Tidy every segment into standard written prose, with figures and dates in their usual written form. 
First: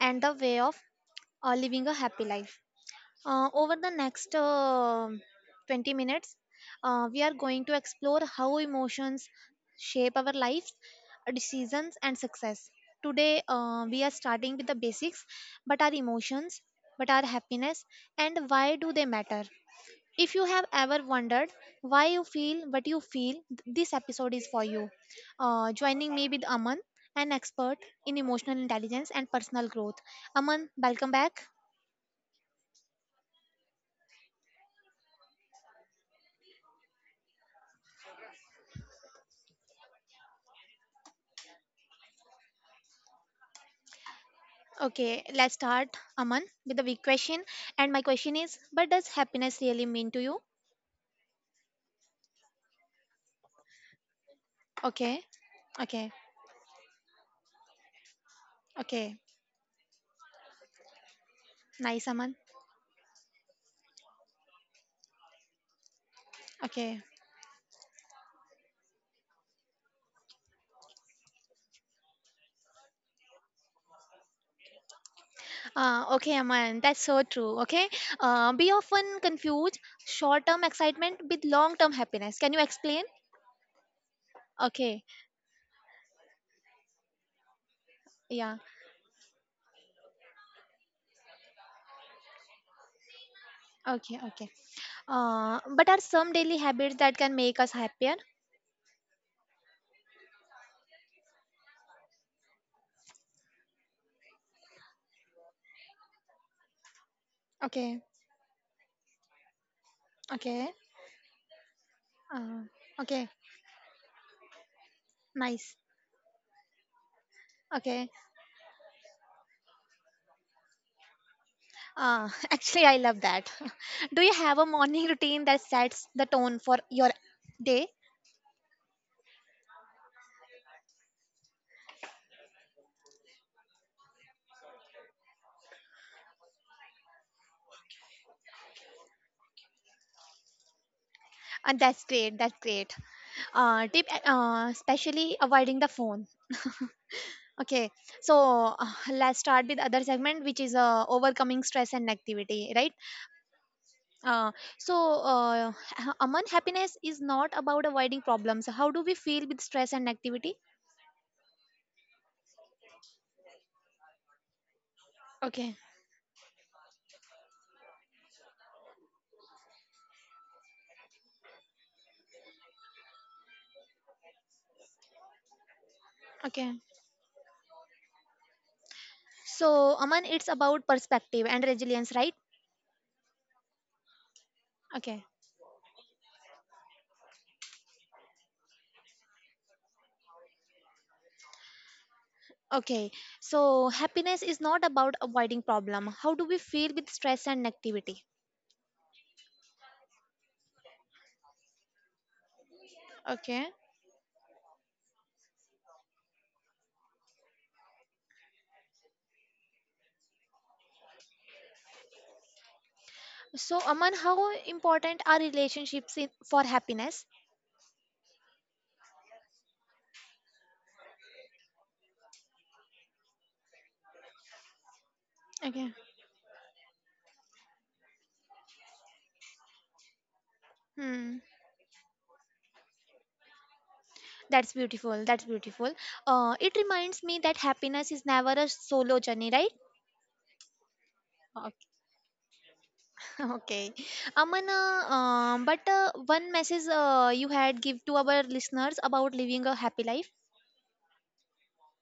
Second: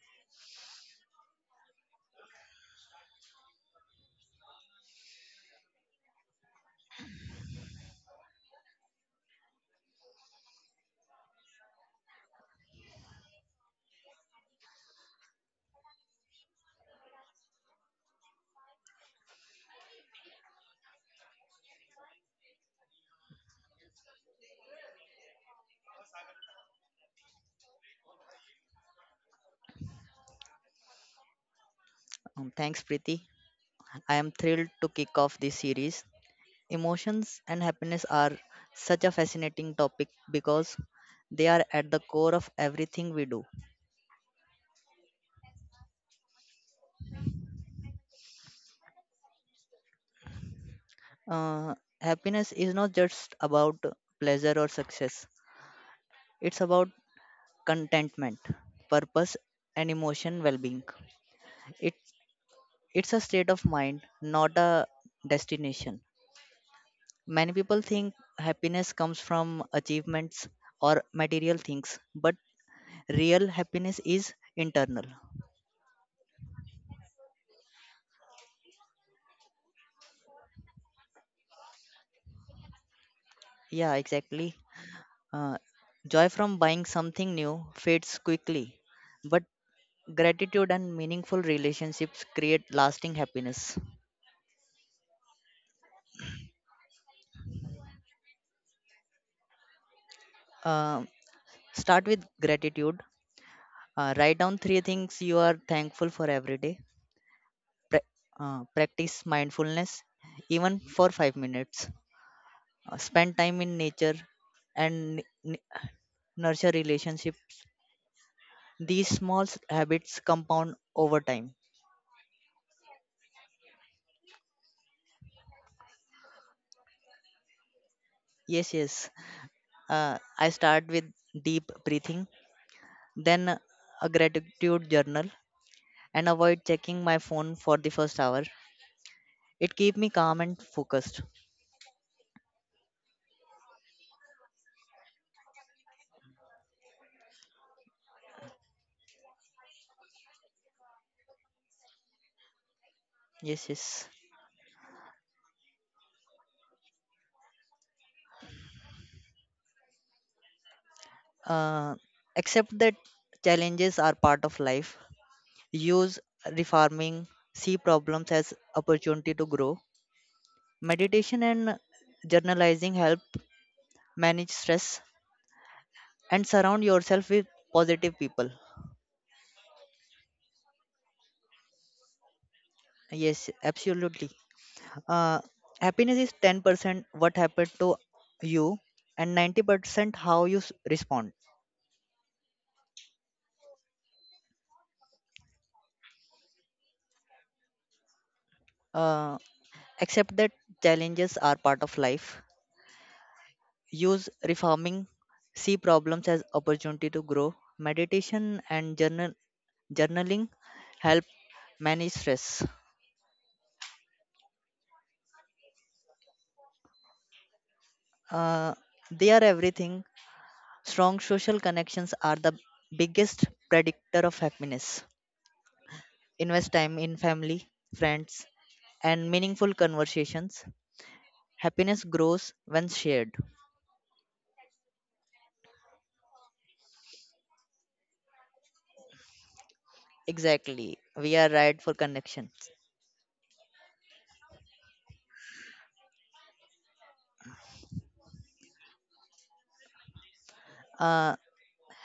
and the Way of Living a Happy Life. Over the next 20 minutes, we are going to explore how emotions shape our lives, decisions, and success. Today, we are starting with the basics but are emotions, but are happiness, and why do they matter? If you have ever wondered why you feel what you feel, this episode is for you. Joining me with Aman, an expert in emotional intelligence and personal growth. Aman, welcome back. Thanks Preeti. Preeti, I am thrilled to kick off this series. Emotions and happiness are such a fascinating topic because they are at the core of everything we do. Okay, let's start, Aman, with the big question. And my question is, what does happiness really mean to you? Uh, Happiness is not just about pleasure or Okay, success. okay, It's about contentment, okay. purpose and emotion well-being. It Nice, Aman. it's a state of mind, not a destination. Okay. Many people think happiness comes from achievements or material things, but real happiness is internal. Okay, Aman, that's so true. Okay. We often confuse short term excitement with long term happiness. Can you explain? Yeah, exactly. Okay. Uh, Joy from buying something new fades Yeah. quickly, but gratitude and meaningful relationships create lasting happiness. Okay. Okay. But are some daily habits that can make us happier? Uh, Start with gratitude. Write down 3 things you are thankful for every day. Pra- Okay. Practice mindfulness, Okay. even for 5 minutes. Uh, okay. Spend time in nature and n- Nice. nurture relationships. Okay. These small habits compound over time. Actually, I love that. Do you have a morning routine that sets the tone for your day? Yes, yes. uh, I start with deep breathing, then a gratitude journal, and avoid checking my phone for the 1st hour. It keeps me calm and focused. And that's great. That's great. Tip, especially avoiding the phone. Okay. So let's start with other segment, which is overcoming stress and negativity, right? Yes, yes. Uh, so, Aman, happiness is not about avoiding problems. How do we feel with stress and activity? uh, Accept that challenges are part of life. Okay, Use refarming, see problems as opportunity to grow. Meditation and journalizing help manage stress and okay. surround yourself with positive people. So, Aman, it's about perspective and resilience, right? Yes, absolutely. Okay, Uh, Happiness is 10% what happened to you and 90% how you respond. okay. So, happiness is not about avoiding problem. How do we feel with stress and activity? Uh, Accept that challenges are part of life. Okay. Use reforming, see problems as opportunity to grow. Meditation and journaling help manage stress. So, Aman, how important are relationships in, for happiness? Uh, they are everything. Strong social connections are the biggest predictor of happiness. Okay. Invest time in family, friends, and meaningful conversations. Hmm. Happiness grows when shared. That's beautiful. That's beautiful. It reminds me that happiness is never a solo journey, right? Exactly. We are right for connections. Okay, Amana. But one message you had give to our listeners about living a happy life. Uh,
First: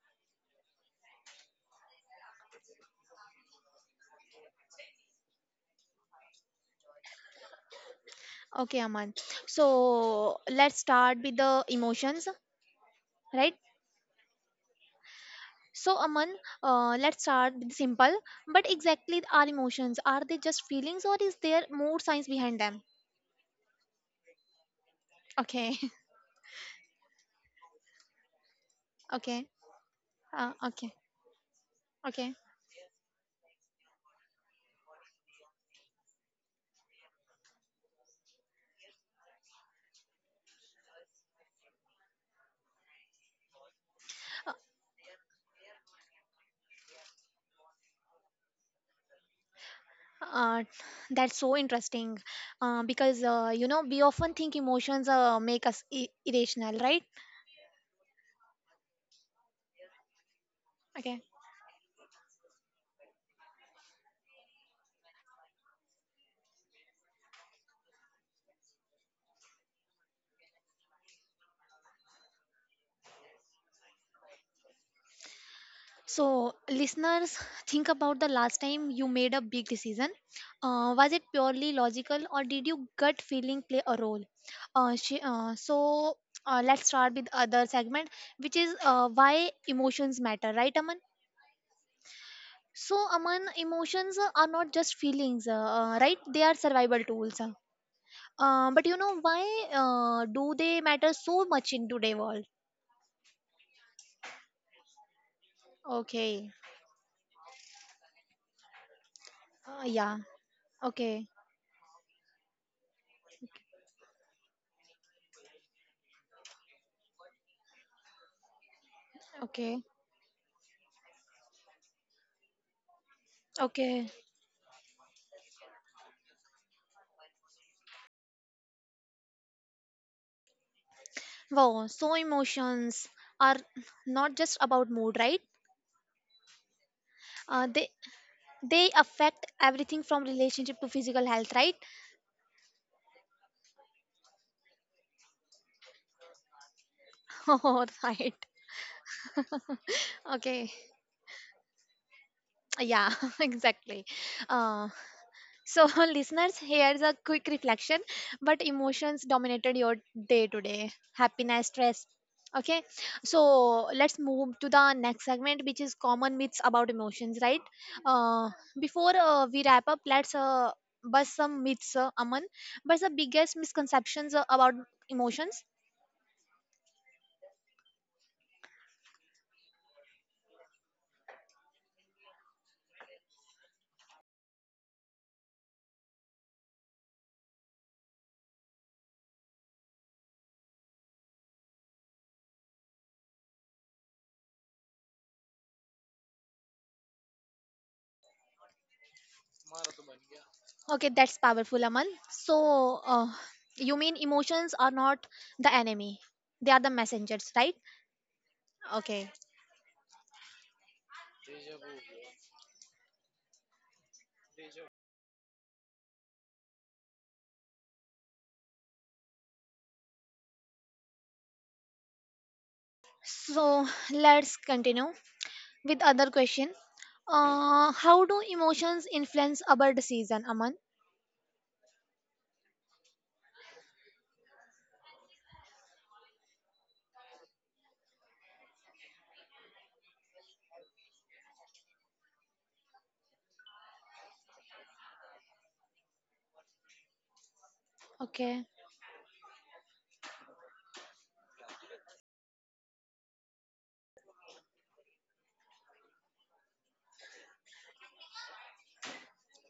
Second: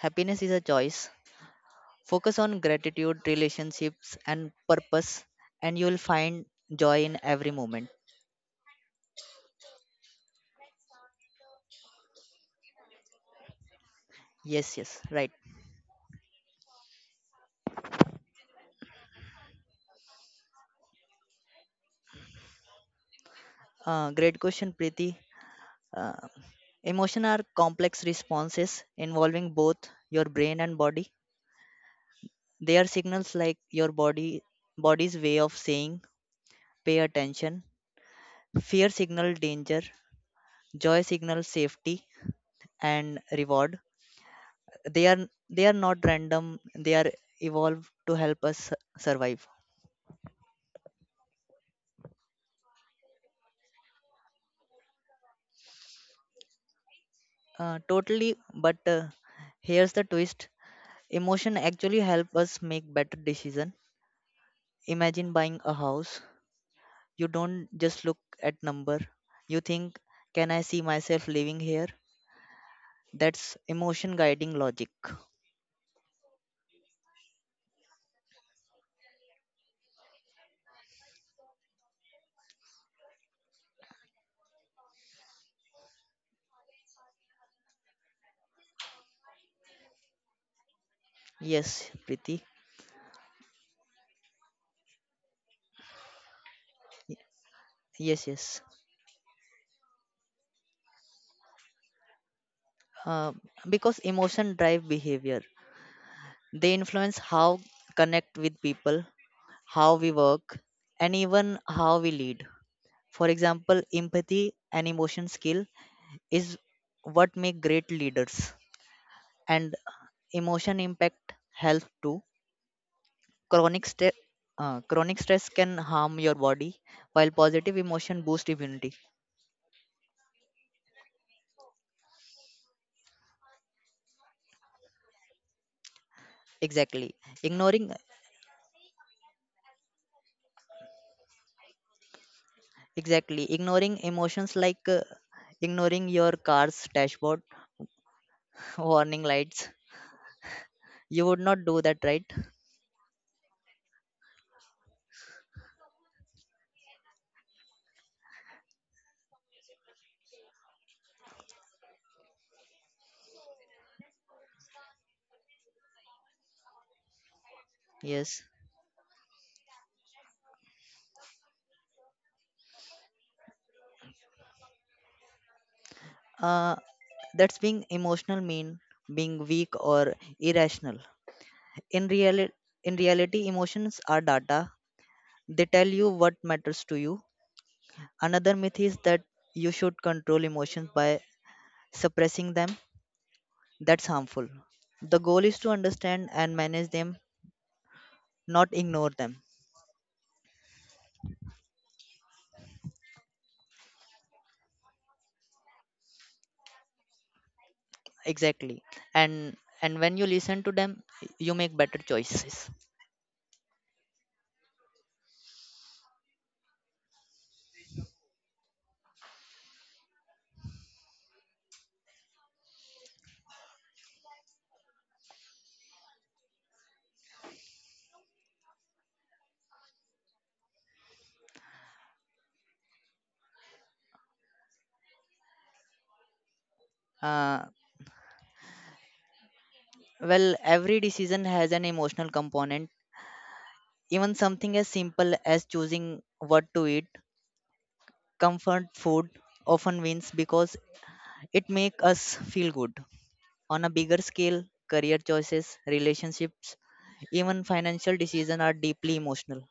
Happiness is a choice. Focus on gratitude, relationships, and purpose, and you will find joy in every moment. Okay, Aman. So let's start with the emotions, right? Yes, yes, right. So Aman, let's start with simple. But exactly our emotions are they just feelings or is there more science behind them? Great question, Preeti. Okay, Uh, Emotions are complex responses okay, involving both your brain and okay, body. okay. They are signals, like your body's way of saying pay attention. Fear signal danger, joy signal safety and reward. Uh, They are not random, they are evolved to help us survive. uh, that's so interesting because you know we often think emotions make us irrational, right? Totally, but here's the twist. Okay. Emotion actually help us make better decision. Imagine buying a house. You don't just look at number. You think, can I see myself living here? That's emotion guiding logic. So, listeners, think about the last time you made a big decision. Was it purely logical or did your gut feeling play a role? Uh, sh- uh, so, let's start with other segment, which is why emotions matter, right, Aman? Yes, Priti. So, Aman, emotions are not just feelings, right? They are survival tools. Yes, yes. But you know why do they matter so much in today world? Uh, because emotion drive behavior. Okay. They influence how connect with people, how we Yeah. work, and Okay. even how we lead. For example, empathy and emotion skill is what make great leaders, and Okay. emotion impact health too. Chronic, Okay. st- Chronic stress can harm your body, while positive emotion boost immunity. Wow, so emotions are not just about mood, right? Exactly. Uh, they Ignoring they affect everything from relationship to physical health, right? exactly Ignoring emotions like ignoring your car's dashboard Oh, right. warning lights. Okay. You would not do that, right? Yeah, exactly. Uh, So listeners, here's a quick reflection. But emotions dominated your day today. Happiness, stress. Okay. So let's move to the next segment, which is common myths about emotions, right? Yes. Uh, before we wrap up, let's bust some myths, Aman. But the biggest misconceptions about emotions. Uh, that's being emotional mean being weak or irrational. In reality, in reality, emotions are data. They tell you what matters to you. Another myth is that you should control emotions by suppressing them. That's harmful. The goal is to understand and manage them, not ignore them. Okay, that's powerful, Aman. So you mean emotions are not the enemy; they are the messengers, right? Exactly. Okay. And and when you listen to them, you make better choices. So let's continue with other question. How do emotions influence our decision, Aman? Uh, well, every decision has an emotional component. Even something as simple as choosing what to eat, Okay, comfort food often wins because it makes us feel good. On a bigger scale, career choices, relationships, even financial decisions are deeply emotional.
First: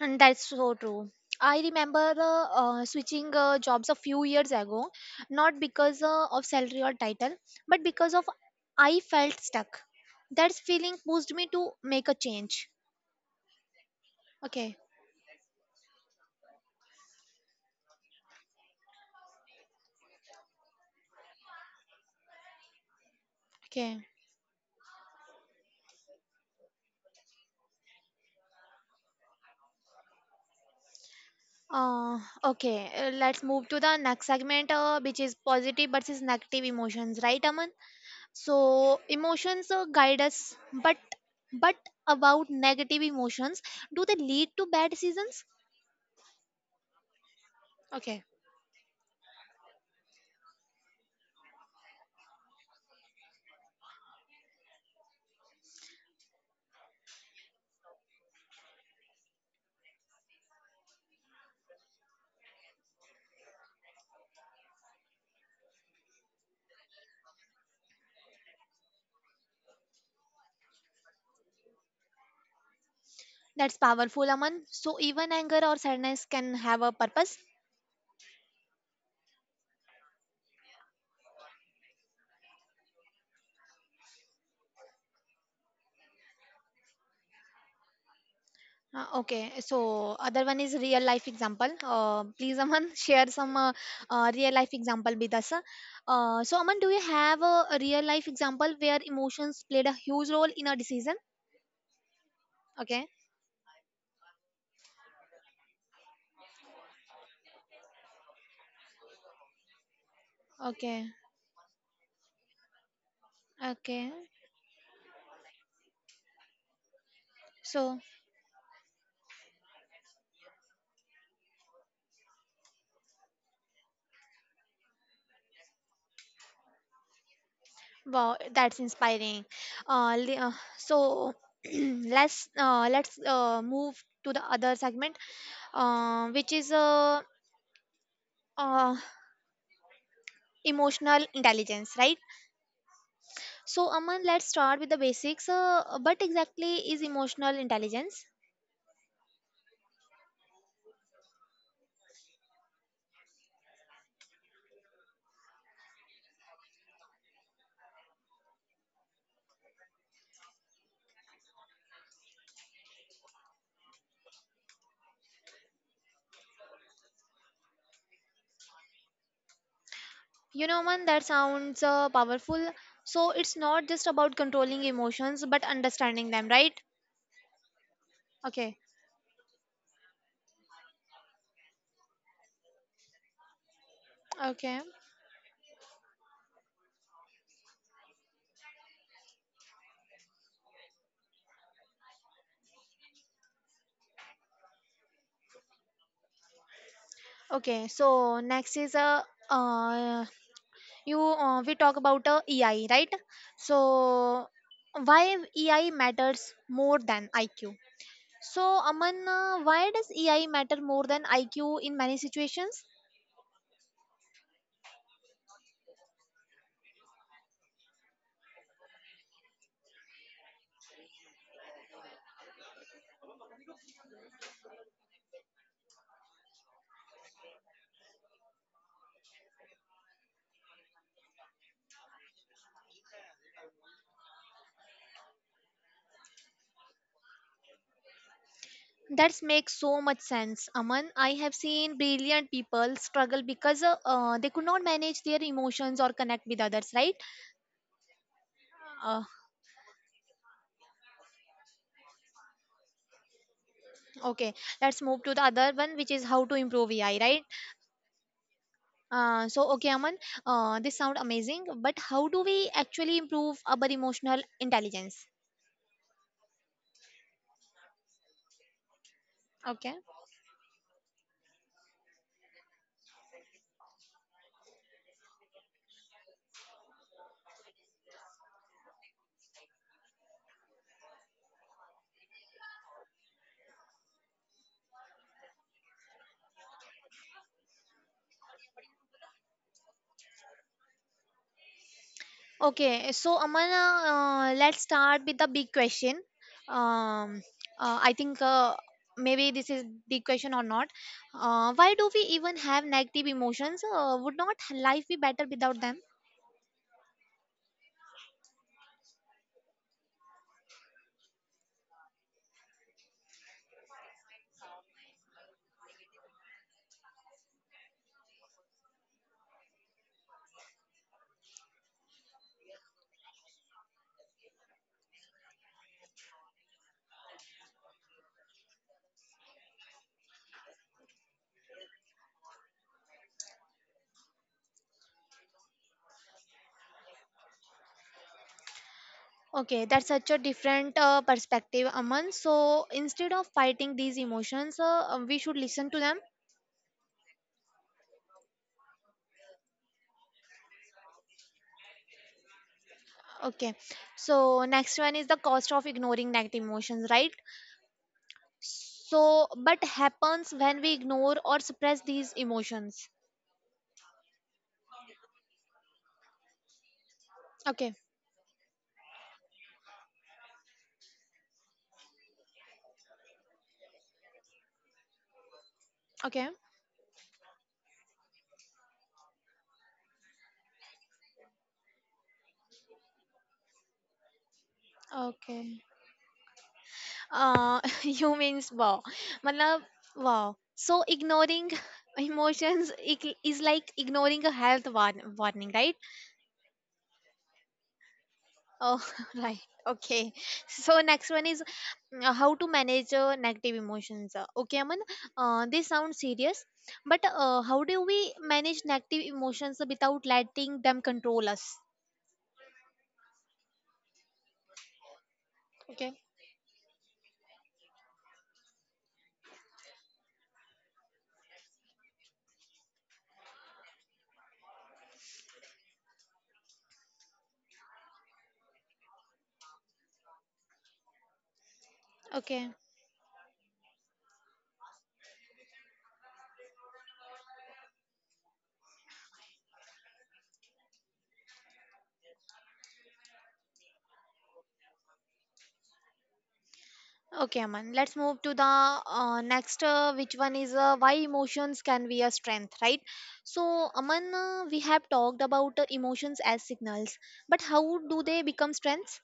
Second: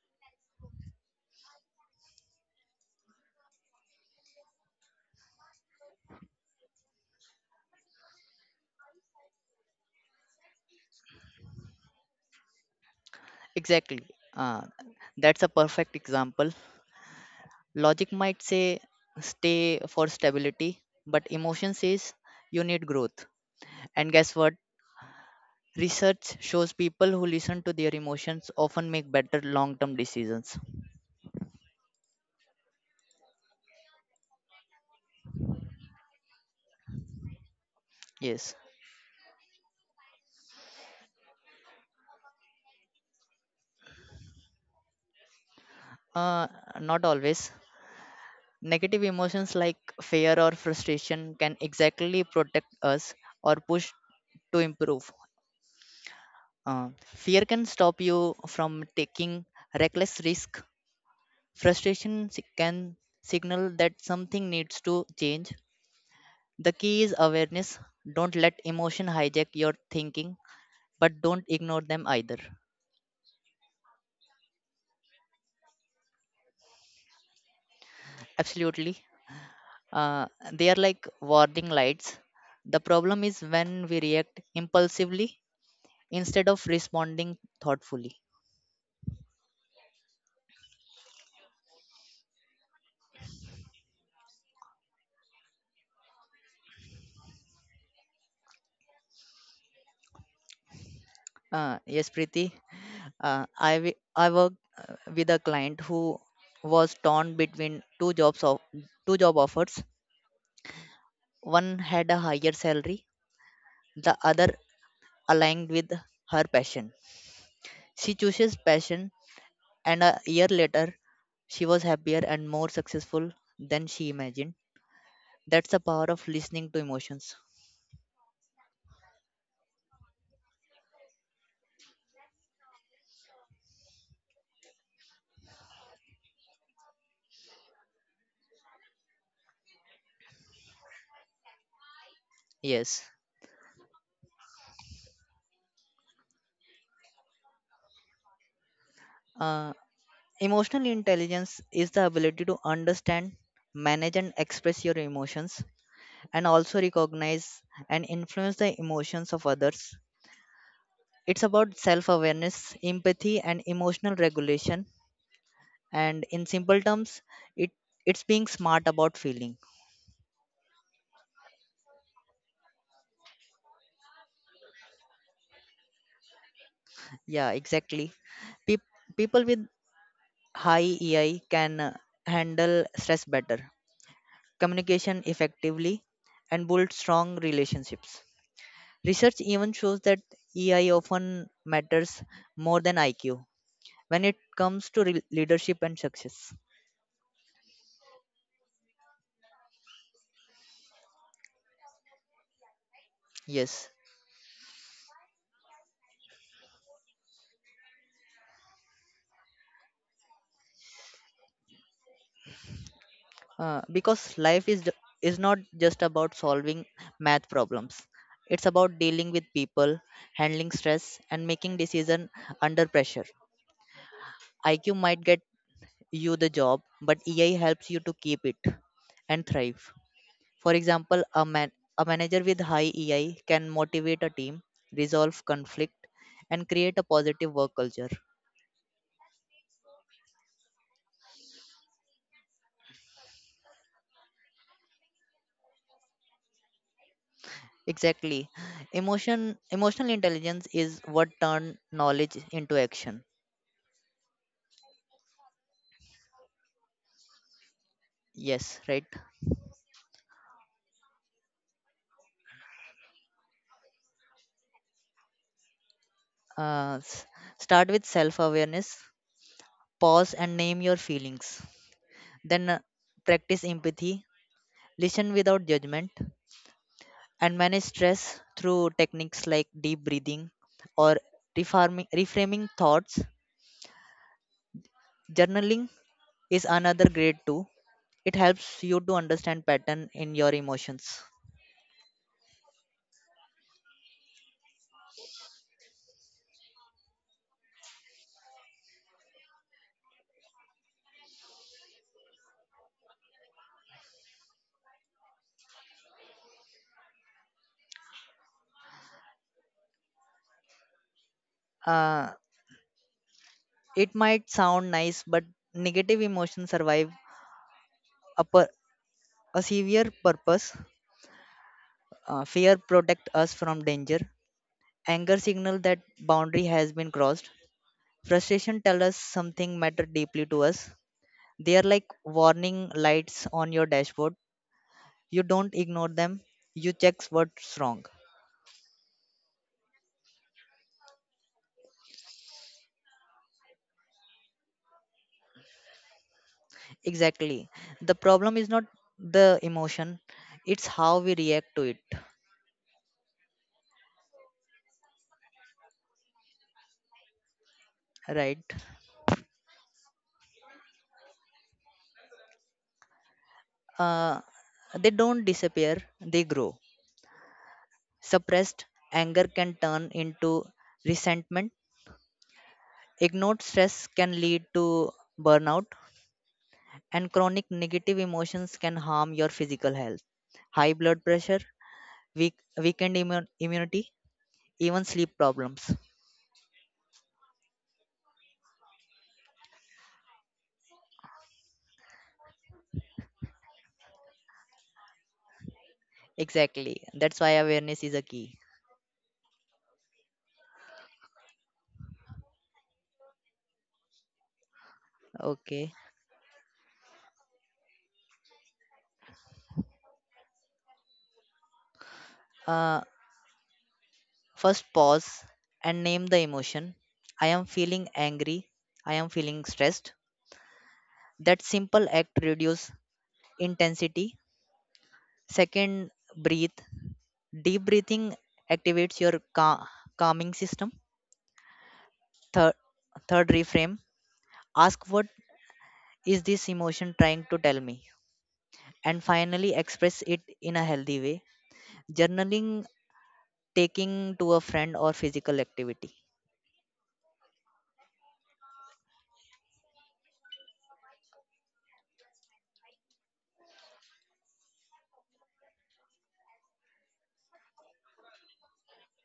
and that's so true. I remember switching jobs a few years ago, not because of salary or title, but because of I felt stuck. That feeling pushed me to make a change. Exactly. Uh, Okay, that's a perfect example. Logic might say stay for stability, but emotion says you need growth. okay. And guess what? Research shows people who listen to their emotions often make better long term decisions. Uh, okay, let's move to the next segment, which is positive versus negative emotions, right, Aman? Yes. So emotions guide us but about negative emotions do they lead to bad seasons. Uh, Not always. Okay, Negative emotions like fear or frustration can exactly protect us or push to improve. Uh, Fear can stop you from taking reckless risk. Frustration can signal that something needs to change. The key is awareness. Don't let emotion hijack your thinking, but don't ignore them either. that's powerful, Aman. So even anger or sadness can have a purpose. Absolutely. They are like warning lights. The problem is when we react impulsively instead of responding thoughtfully. Okay, so other one is real life example, please Aman. Share some real life example with us. So Aman, do you have a real life example where emotions played a huge role in a decision? Yes, Preeti. Okay, I worked with a client who was torn between two job offers. okay, One had a higher salary, okay. the other aligned with her passion. So. She chooses passion, and a year later, she was happier and more successful than she imagined. That's the power of listening to emotions. Wow, that's inspiring. Uh, li- uh, so let's move to the other segment, which is uh, emotional intelligence, right? Yes. So Aman, let's start with the basics. What exactly is emotional intelligence? Uh, Emotional intelligence is the ability to understand, manage, and express your emotions, and also recognize and influence the emotions of others. It's about self awareness, empathy, and emotional regulation, and in simple terms, it it's being smart about feeling. You know, Aman, that sounds powerful. So it's not just about controlling emotions, but understanding them, right? Yeah, exactly. Okay, Peop- People with high EI can handle stress better, okay, communication effectively, and build strong relationships. Research even shows that EI often matters more than IQ when it comes to leadership and success. okay. So next is a uh, uh, you we talk about EI, right? So Yes. why EI matters more than IQ. So Aman, why does EI matter more than IQ in many situations? Because life is is not just about solving math problems. It's about dealing with people, handling stress, and making decision under pressure. IQ might get you the job, but EI helps you to keep it and thrive. For example, a manager with high EI can motivate a team, resolve conflict, and create a positive work culture. That makes so much sense, Aman. I have seen brilliant people struggle because they could not manage their emotions or connect with others, right? Exactly. uh, emotion Emotional intelligence is what turn knowledge into action. okay let's move to the other one, which is how to improve EI, right? Yes, right. So okay, Aman, this sound amazing, but how do we actually improve our emotional intelligence? Uh, s- Start with self awareness, Okay. pause and name your feelings. Then practice empathy, listen without judgment, and manage stress through techniques like deep breathing or reframing thoughts. Journaling is another great tool. It helps you to understand pattern in your emotions. Okay, so Aman, let's start with the big question. Um, I think maybe this is big question or not. Why do we even have negative emotions? Would not life be better without them? Uh, it might sound nice, but negative emotions survive a, pur- a severe purpose. Fear protect us from danger. Anger signal that boundary has been crossed. Frustration tell us something mattered deeply to us. They are like warning lights on your dashboard. You don't ignore them. You check what's wrong. Okay, that's such a different perspective, Aman. So instead of fighting these emotions, we should listen to them. Exactly. The problem is not the emotion. It's how we react to it. Okay. So next one is the cost of ignoring negative emotions, right? Right. So but happens when we ignore or suppress these emotions. Uh, they don't disappear. They grow. Okay. Suppressed anger can turn into resentment. Ignored stress can lead to burnout, Okay. and chronic negative emotions can harm your physical health. High blood pressure, weak, weakened immunity, even sleep Okay. problems. Uh, you means wow. Matlab, wow. So ignoring emotions is like ignoring a warning, right? Exactly. That's why awareness is a key. Oh, right. Okay. So next one is how to manage negative emotions. Okay, Aman. This Okay. sounds serious, but how do we manage negative emotions without letting them control us? Uh, First, pause and Okay. name the emotion. I am feeling angry. I am feeling stressed. That simple act reduce intensity. Second, breathe. Deep breathing activates your calming system. Okay. Third, Third, reframe. Ask what is this emotion trying to tell me, and finally express it in a healthy way: journaling, taking to a friend, or physical activity. Okay, Aman. Let's move to the next, which one is why emotions can be a strength, right? So, Aman, we have talked about emotions as signals, but how do they become strengths?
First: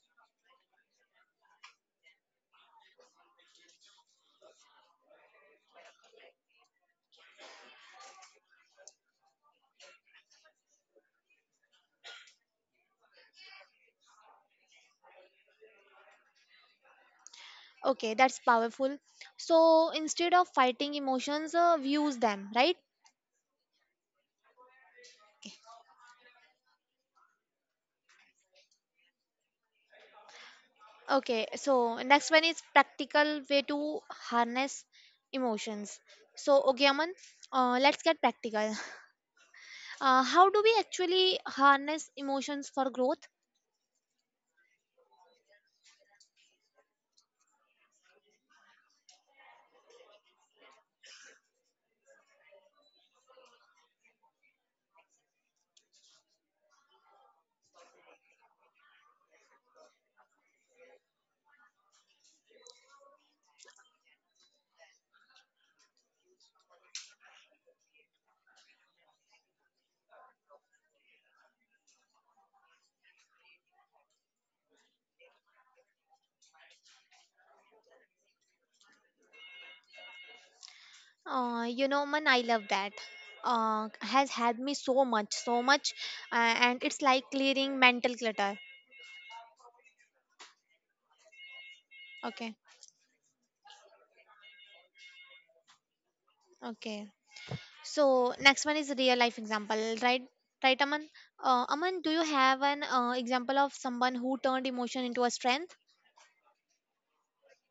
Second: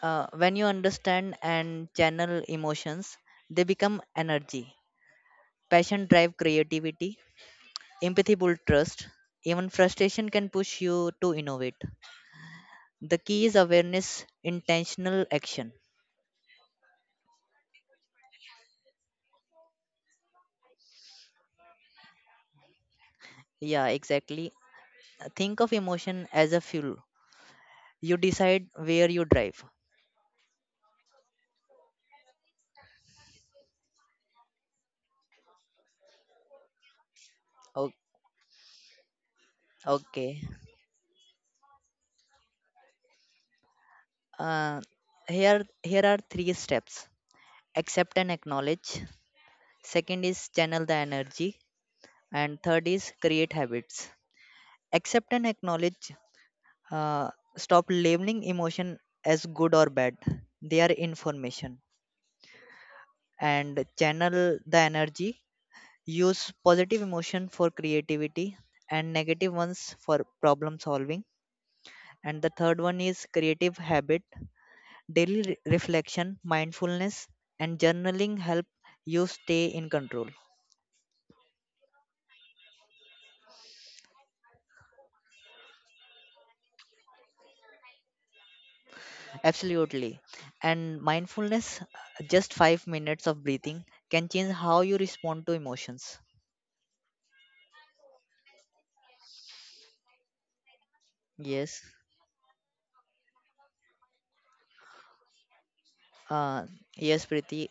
When you understand and channel emotions, they become energy. Passion drive creativity, empathy build trust, even frustration can push you to innovate. The key is awareness, intentional action. Okay, that's powerful. So instead of fighting emotions, we use them, right? Yeah, exactly. Think of emotion as a fuel. You decide where you drive. Okay, so next one is practical way to harness emotions. So, okay, Aman, O- let's get practical. Uh, okay. how do we actually harness emotions for growth? Uh, Here are 3 steps: accept and acknowledge, second is channel the energy, and third is create habits. Accept and acknowledge. Uh, Stop labeling emotion as good or bad. They are information. And channel the energy. Use positive emotion for creativity and negative ones for problem solving. And the third one is creative habit. Daily reflection, mindfulness, and journaling help you stay in control. You know, Aman, I love that. Has helped me so much, so much, and it's like clearing mental clutter. Absolutely. And mindfulness, Okay, just 5 minutes of breathing, can change how you respond to emotions. okay. So next one is real life example, right? Right, Aman. Uh, Yes. Aman, do you have an example of someone who turned emotion into a strength? Uh, yes, Preeti.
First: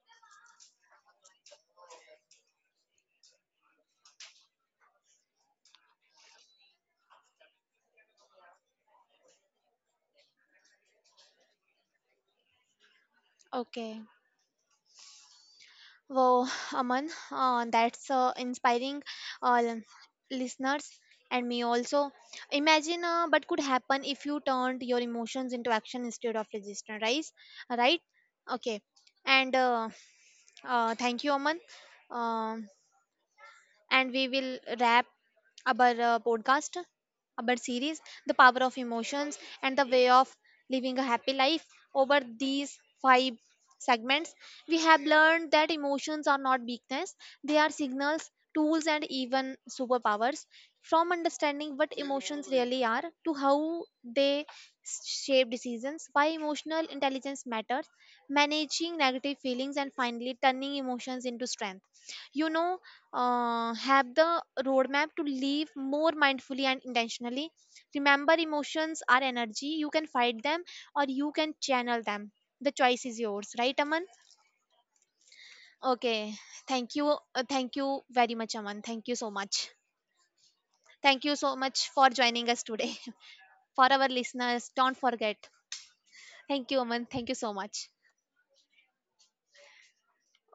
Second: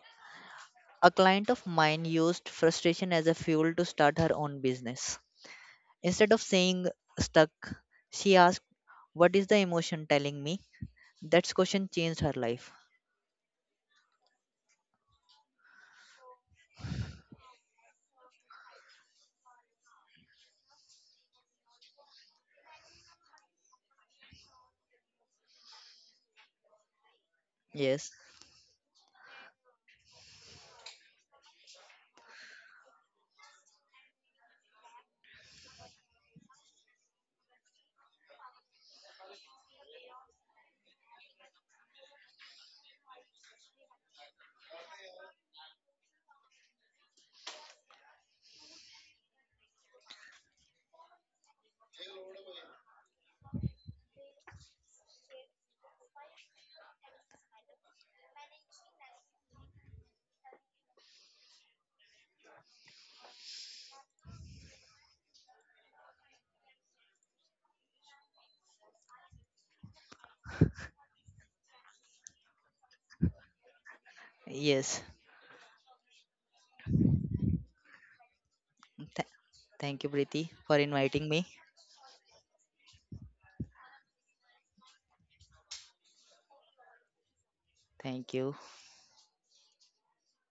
A client of mine used frustration as a fuel to start her own business. Instead of saying stuck, she asked, what is the emotion telling me? That question changed her life. Okay. Wow, Aman, that's inspiring, uh, listeners and me also. Imagine what could happen if you turned your emotions into action instead of resistance, right? Right? Yes. Okay. And thank you, Aman. Um and we will wrap our podcast, our series, The Power of Emotions and the Way of Living a Happy Life. Over these 5 segments, we have learned that emotions are not weakness, they are signals, tools, and even superpowers. From understanding what emotions really are to how they shape decisions, why emotional intelligence matters, managing negative feelings, and finally turning emotions into strength, you know, have the roadmap to live more mindfully and intentionally. Remember, emotions are energy. You can fight them or you can channel them. The choice is yours, right, Aman? Yes. Okay. Thank you. Thank you very much, Aman. Thank you Th- so much. Thank you, Preeti, for Thank inviting you me. so much for joining us today. For our listeners, don't forget. Thank you, Aman. Thank you so much. Thank you.